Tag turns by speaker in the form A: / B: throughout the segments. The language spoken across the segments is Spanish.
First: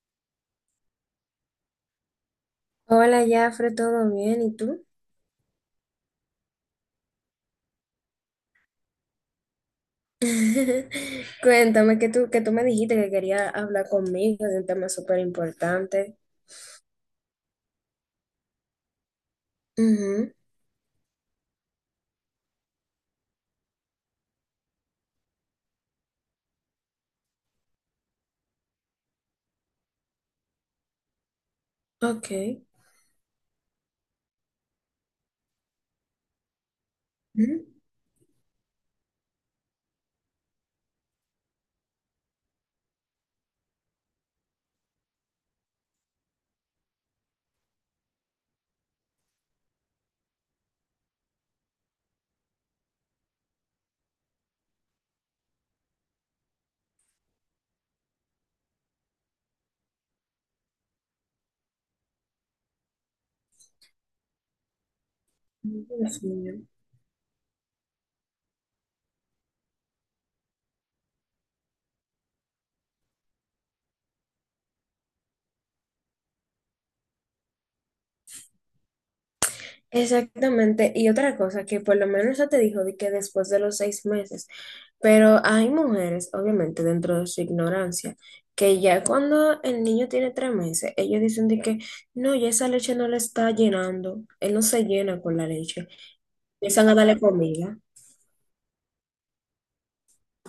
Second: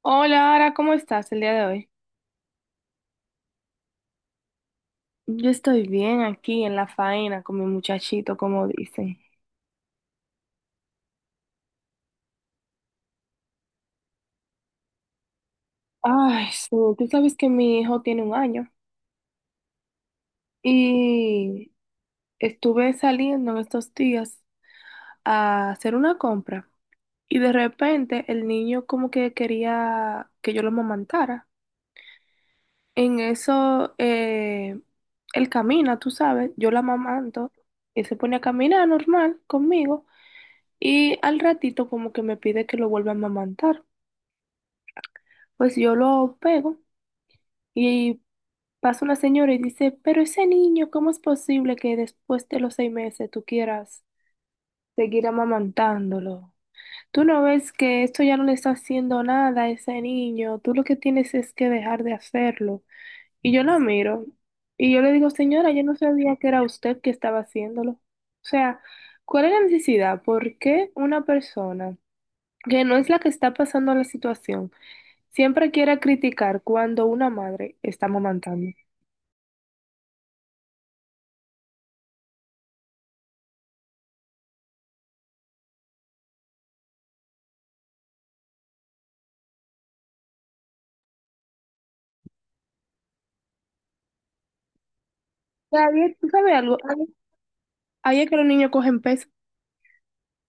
A: Hola, Ara, ¿cómo estás el día de hoy?
B: Hola, Jafre, ¿todo bien? ¿Y tú?
A: Yo estoy bien aquí en la faena con mi muchachito, como dicen.
B: Cuéntame que tú me dijiste que querías hablar conmigo de un tema súper importante.
A: Ay, sí, tú sabes que mi hijo tiene un año
B: Ujú.
A: y estuve saliendo en estos días a hacer una compra y de repente el niño como que quería que yo lo amamantara.
B: Ok.
A: En eso, él camina, tú sabes, yo lo amamanto
B: Ujú.
A: y se pone a caminar normal conmigo y al ratito como que me pide que lo vuelva a amamantar. Pues yo lo pego y pasa una señora y dice, pero ese niño, ¿cómo es posible que después de los 6 meses tú quieras seguir amamantándolo? Tú no ves que esto ya no le está haciendo nada a ese niño, tú lo que tienes es que dejar de hacerlo. Y yo la miro y yo le digo, señora, yo no
B: Dios
A: sabía que
B: mío.
A: era usted que estaba haciéndolo. O sea, ¿cuál es la necesidad? ¿Por qué una persona que no es la que está pasando la situación? Siempre quiere criticar cuando una madre está amamantando.
B: Exactamente. Y otra cosa que por lo menos ya te dijo de que después de los 6 meses, pero hay mujeres, obviamente, dentro de su ignorancia, que ya cuando el niño tiene 3 meses, ellos dicen de que no, ya esa leche no le está llenando, él no se llena con la
A: O sea,
B: leche.
A: ahí es- ¿Tú sabes algo?
B: Empiezan a
A: Ahí
B: darle comida.
A: ahí es que los niños cogen peso.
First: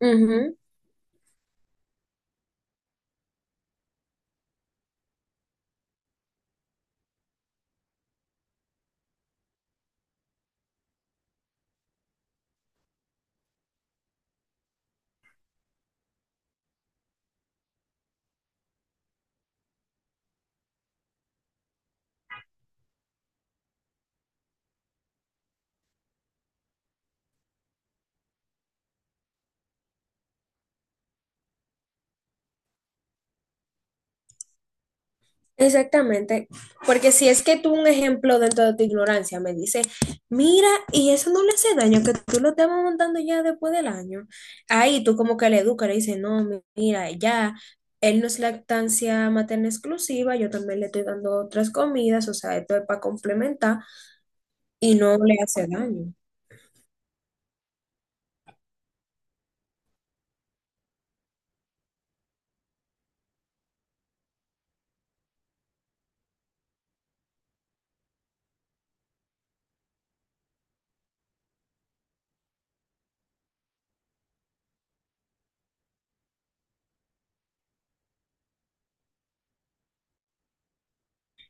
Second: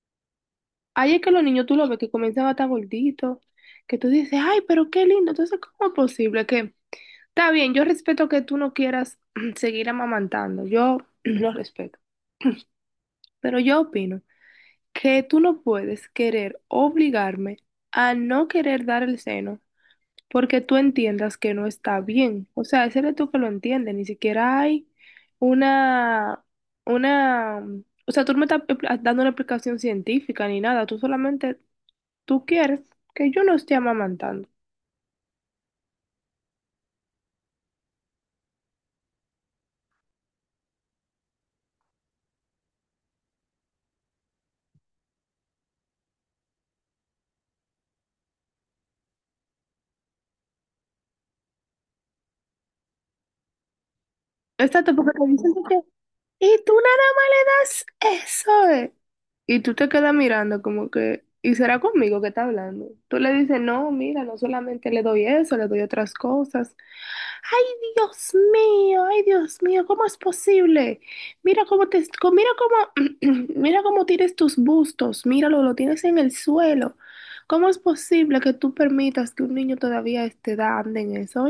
B: Ujú.
A: Ahí es que los niños tú lo ves que comienzan a estar gorditos, que tú dices, ay, pero qué lindo. Entonces, ¿cómo es posible que... Está bien, yo respeto que tú no quieras seguir amamantando, yo lo respeto, pero yo opino que tú no puedes querer obligarme a no querer dar el seno porque tú entiendas que no está bien. O sea, ese eres tú que lo entiende, ni siquiera hay una, una, o sea, tú no me estás dando una explicación científica ni nada, tú solamente, tú quieres que yo no esté amamantando.
B: Exactamente, porque si es que tú un ejemplo dentro de tu ignorancia me dice, mira, y eso no le hace daño, que tú lo estés montando ya después del año, ahí tú como que le educas, le dices, no, mira, ya, él no es lactancia materna exclusiva, yo también le estoy dando otras comidas, o sea, esto es para complementar
A: Exacto,
B: y
A: porque
B: no
A: te
B: le
A: dicen
B: hace daño.
A: y tú nada más le das eso, eh. Y tú te quedas mirando como que, ¿y será conmigo que está hablando? Tú le dices, no, mira, no solamente le doy eso, le doy otras cosas. Ay, ay, Dios mío, ¿cómo es posible? Mira cómo te, mira cómo, mira cómo tienes tus bustos, míralo, lo tienes en el suelo. ¿Cómo es posible que tú permitas que un niño todavía a esta edad ande en eso?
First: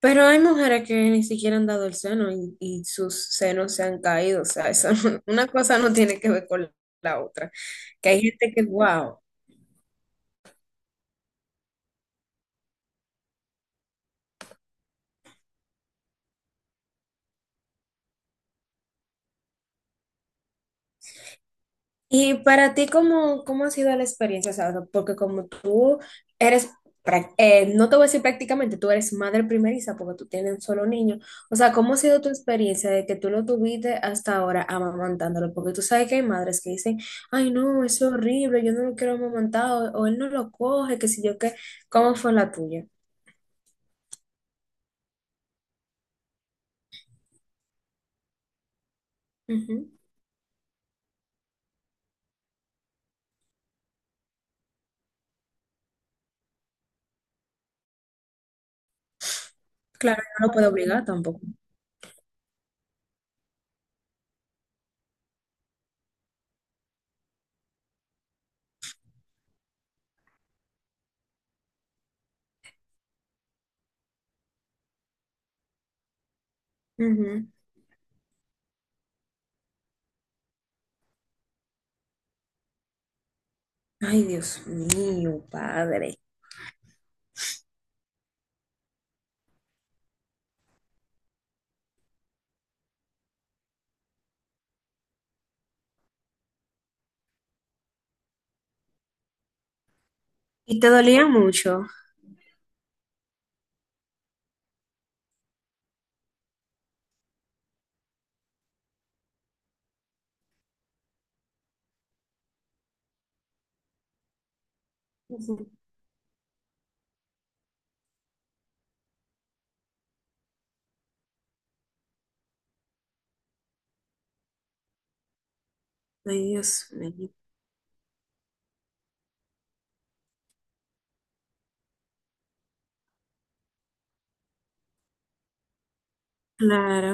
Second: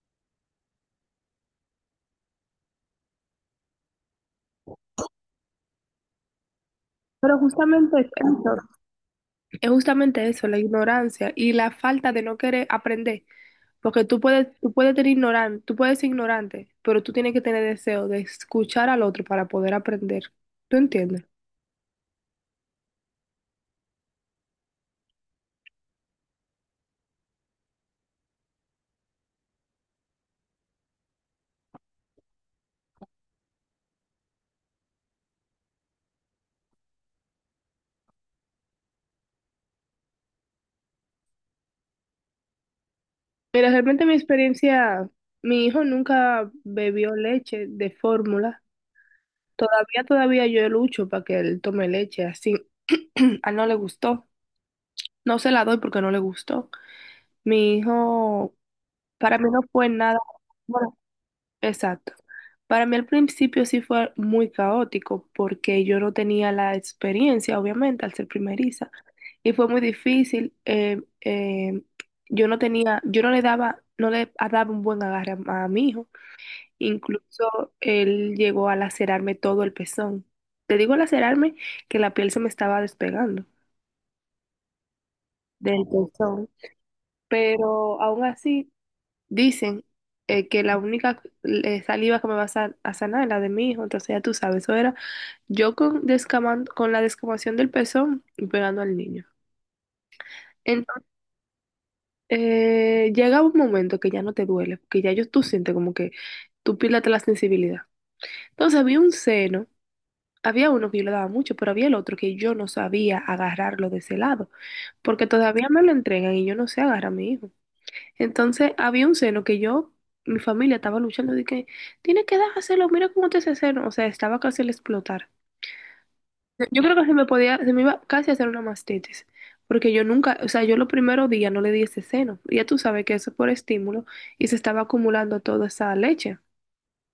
B: Pero hay mujeres que ni siquiera han dado el seno y sus senos se han caído, o sea, eso, una cosa no tiene que ver con la
A: Pero
B: otra,
A: justamente
B: que
A: es
B: hay gente
A: eso.
B: que, wow.
A: Es justamente eso, la ignorancia y la falta de no querer aprender, porque tú puedes tener ignorante, tú puedes ser ignorante, pero tú tienes que tener deseo de escuchar al otro para poder aprender. ¿Tú entiendes?
B: Y para ti, ¿cómo, cómo ha sido la experiencia? O sea, porque como tú eres, no te voy a decir prácticamente, tú eres madre primeriza porque tú tienes un solo niño. O sea, ¿cómo ha sido tu experiencia de que tú lo tuviste hasta ahora amamantándolo? Porque tú sabes que hay madres que dicen, ay, no, es horrible, yo no lo quiero amamantar, o él no lo coge, que si yo qué. ¿Cómo fue la tuya?
A: Mira, realmente mi experiencia, mi hijo nunca bebió leche de fórmula.
B: Ujú.
A: Todavía, todavía yo lucho para que él tome leche así. A él no le gustó. No se la doy porque no le gustó. Mi hijo, para mí no fue nada.
B: Claro, no lo puedo obligar tampoco.
A: Exacto. Para mí al principio sí fue muy caótico porque yo no tenía la experiencia, obviamente, al ser primeriza. Y fue muy difícil. Yo no le daba un buen agarre a mi hijo.
B: Ujú.
A: Incluso él llegó a lacerarme todo el pezón. Te digo lacerarme que la piel se me estaba despegando
B: Ay, Dios mío,
A: del
B: padre.
A: pezón. Pero aún así dicen que la única saliva que me va a sanar es la de mi hijo. Entonces ya tú sabes, eso era yo con, descaman- con la descamación del pezón y pegando al niño.
B: ¿Y te
A: Entonces,
B: dolía mucho?
A: llega un momento que ya no te duele, porque ya yo, tú sientes como que tú pierdes la sensibilidad. Entonces había un seno, había uno que yo le daba mucho, pero había el otro que yo no sabía agarrarlo de ese lado, porque
B: Ujú.
A: todavía me lo entregan y yo no sé agarrar a mi hijo. Entonces había un seno que yo, mi familia estaba luchando de que, tiene que dárselo, mira cómo te ese seno, o sea, estaba casi al explotar.
B: Ay,
A: Yo
B: Dios
A: creo que se me
B: mío.
A: podía, se me iba casi a hacer una mastitis, porque yo nunca, o sea, yo los primeros días no le di ese seno, ya tú sabes que eso es por estímulo y se estaba acumulando toda esa leche.
B: Claro.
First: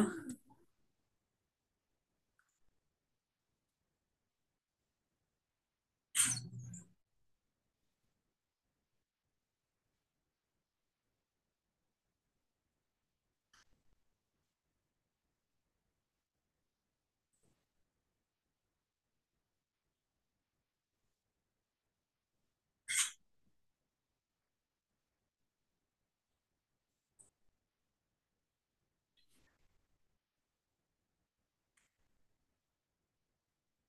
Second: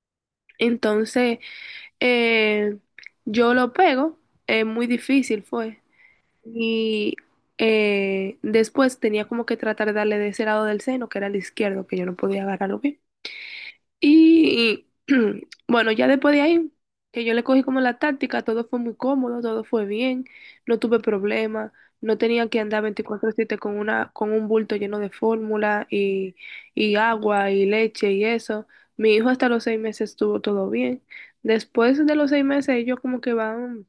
A: Entonces, eh, yo lo pego, muy difícil fue, y después tenía como que tratar de darle de ese lado del seno, que era el izquierdo, que yo no podía agarrarlo bien. Y bueno, ya después de ahí, que yo le cogí como la táctica, todo fue muy cómodo, todo fue bien, no tuve problemas, no tenía que andar 24/7 con una, con un bulto lleno de fórmula y agua y leche y eso. Mi hijo hasta los 6 meses estuvo todo bien. Después de los seis meses, ellos como que van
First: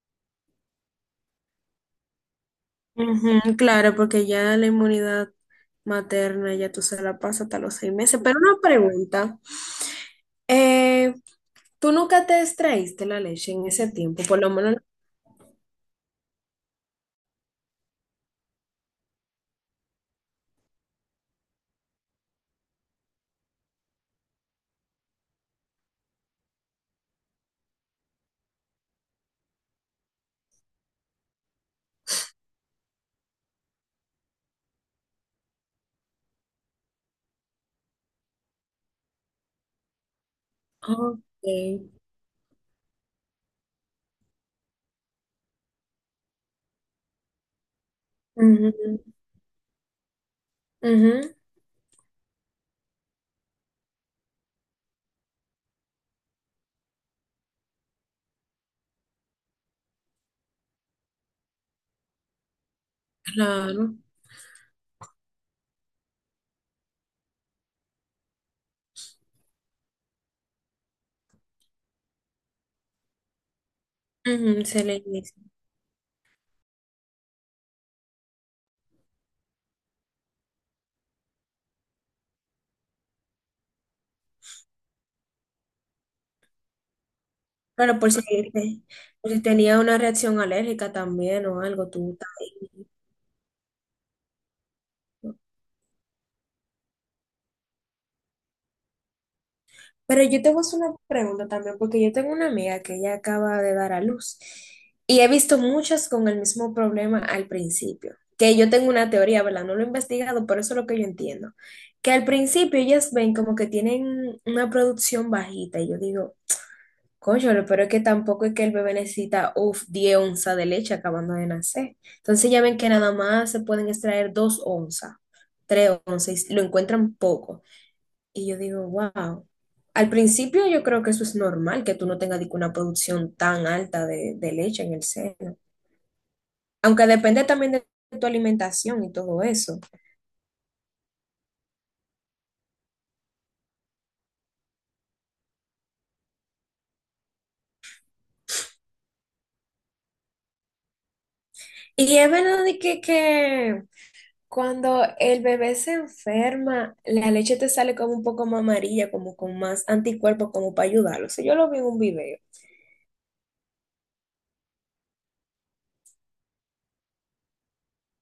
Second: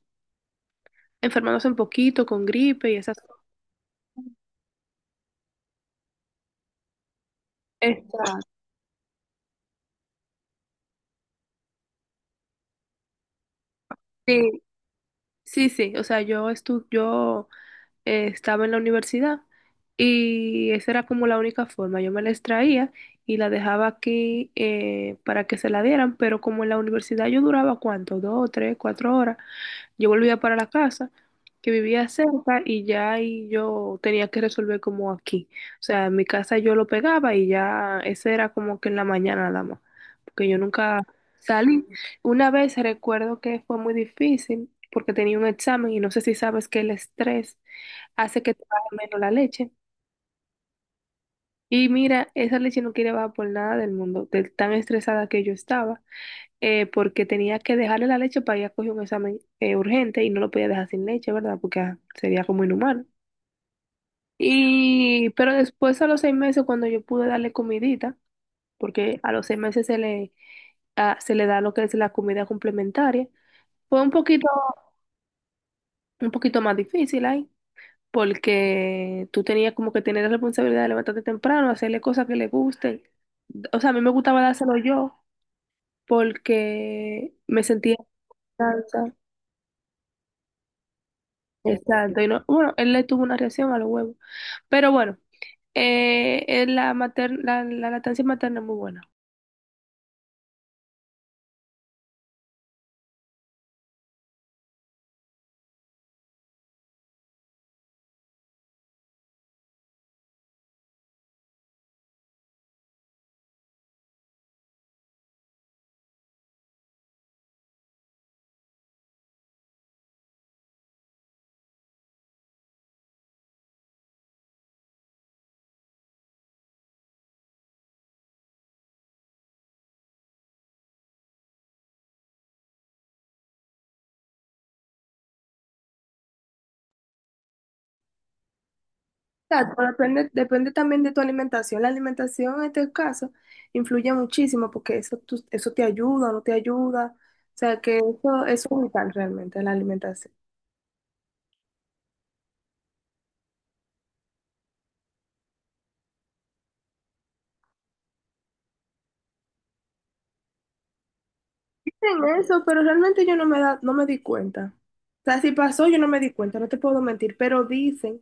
A: enfermándose un poquito con gripe y esas cosas.
B: Ujú, claro, porque ya la inmunidad materna ya tú se la pasas hasta los 6 meses. Pero
A: Esta-
B: una pregunta, eh, ¿tú nunca te extraíste la leche en ese tiempo? Por lo
A: Sí,
B: menos...
A: sí, sí. O sea, yo estuve, estaba en la universidad y esa era como la única forma. Yo me la extraía y la dejaba aquí para que se la dieran, pero como en la universidad yo duraba cuánto, dos, tres, cuatro horas, yo volvía para la casa, que vivía cerca y ya ahí yo tenía que resolver como aquí. O sea, en mi casa yo lo pegaba y ya ese era como que en la mañana nada más, porque yo nunca
B: Ok.
A: salí. Una vez recuerdo que fue muy difícil porque tenía un examen y no sé si sabes que el estrés hace que te
B: Ujú,
A: baje menos la leche.
B: ujú,
A: Y mira, esa leche no quería bajar por nada del mundo, de tan estresada que yo estaba porque tenía que dejarle la leche para ella coger un examen urgente y no lo podía dejar sin leche, ¿verdad? Porque sería como inhumano.
B: claro.
A: Y, pero después a los 6 meses, cuando yo pude darle comidita, porque a los 6 meses se le da lo que es la comida complementaria, fue
B: Ujú, se le dice.
A: un poquito más difícil ahí, porque tú tenías como que tener la responsabilidad de levantarte temprano, hacerle cosas que le gusten. O sea, a mí me gustaba dárselo yo, porque me sentía
B: Pero
A: en
B: por si, te-
A: confianza.
B: por si tenía una reacción alérgica también o algo, tú...
A: Exacto. Y
B: estás
A: no- bueno,
B: ahí.
A: él le tuvo una reacción a los huevos. Pero bueno, la lactancia materna es muy buena.
B: Pero yo te voy a hacer una pregunta también, porque yo tengo una amiga que ella acaba de dar a luz y he visto muchas con el mismo problema al principio, que yo tengo una teoría, ¿verdad? No lo he investigado, pero eso es lo que yo entiendo, que al principio ellas ven como que tienen una producción bajita y yo digo, coño, pero es que tampoco es que el bebé necesita, uff, 10 onzas de leche acabando de nacer. Entonces ya ven que nada más se pueden extraer 2 onzas, 3 onzas, y lo encuentran poco. Y yo digo, wow. Al principio yo creo que eso es normal, que tú no tengas dique, una producción tan alta de leche en el seno. Aunque depende también de tu alimentación y todo eso.
A: Exacto, depende, depende también de tu alimentación. La alimentación en este caso influye muchísimo porque eso, tú- eso te ayuda o no te ayuda. O sea que eso es vital realmente, la alimentación.
B: Y es verdad de que cuando el bebé se enferma, la leche te sale como un poco más amarilla, como con más anticuerpos, como para ayudarlo. O sea, yo lo vi en un
A: Dicen
B: video.
A: eso, pero realmente yo no me da, no me di cuenta. O sea, si pasó, yo no me di cuenta, no te puedo mentir, pero dicen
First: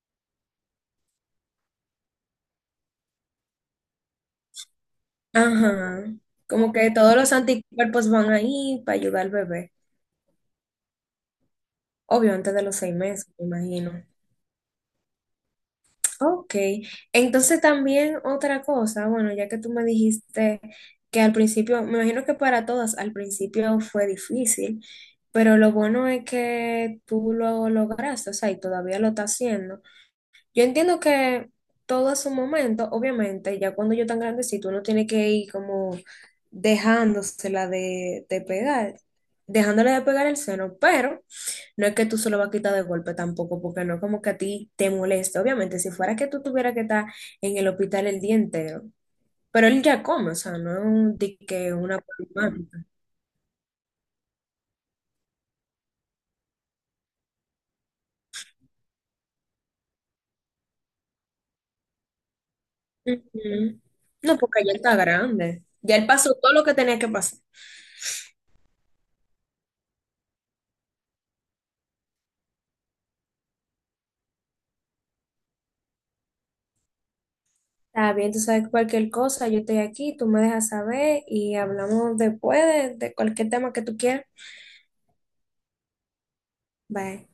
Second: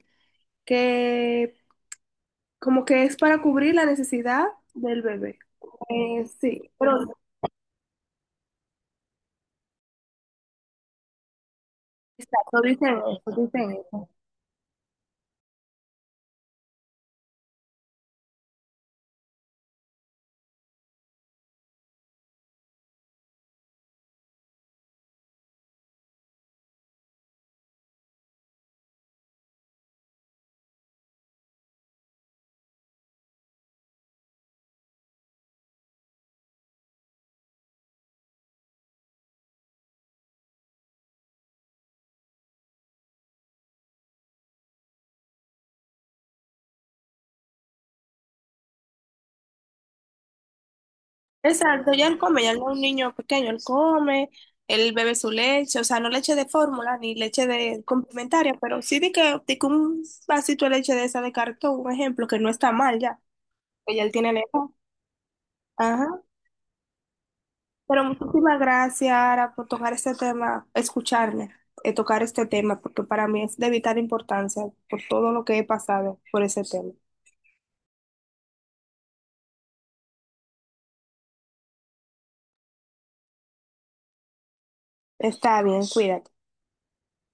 A: que como que es para cubrir la necesidad del bebé.
B: Ajá.
A: Sí,
B: Como que
A: pero
B: todos los anticuerpos van ahí para ayudar al bebé. Obvio, antes
A: exacto,
B: de los seis
A: dicen
B: meses,
A: eso,
B: me
A: dicen
B: imagino.
A: eso.
B: Ok, entonces también otra cosa, bueno, ya que tú me dijiste que al principio, me imagino que para todas al principio fue difícil, pero lo bueno es que tú lo lograste, o sea, y todavía lo estás haciendo. Yo entiendo que todo a su momento, obviamente, ya cuando yo tan grandecito, uno tiene que ir como dejándosela de pegar, dejándole de pegar el seno, pero... No es que tú solo vas a quitar de golpe tampoco, porque no es como que a ti te moleste. Obviamente, si fuera que tú tuvieras que estar en el hospital el día entero, pero él ya come, o sea, no es un, di que
A: Exacto,
B: una
A: ya él come, ya él no es un
B: problemática.
A: niño pequeño, él come, él bebe su leche, o sea, no leche de fórmula ni leche de complementaria, pero sí de que un vasito de leche de esa de cartón, un ejemplo, que no está mal ya,
B: Ujú.
A: que ya él tiene
B: No,
A: la
B: porque
A: edad.
B: ya está grande. Ya él
A: Ajá.
B: pasó todo lo que tenía que pasar.
A: Pero muchísimas gracias, Ara, por tocar este tema, escucharme, tocar este tema, porque para mí es de vital importancia por todo lo que he pasado por ese tema.
B: Está bien, tú sabes cualquier cosa, yo estoy aquí, tú me dejas saber y hablamos después de cualquier tema que tú quieras.
A: Está bien, cuídate.
B: Bye.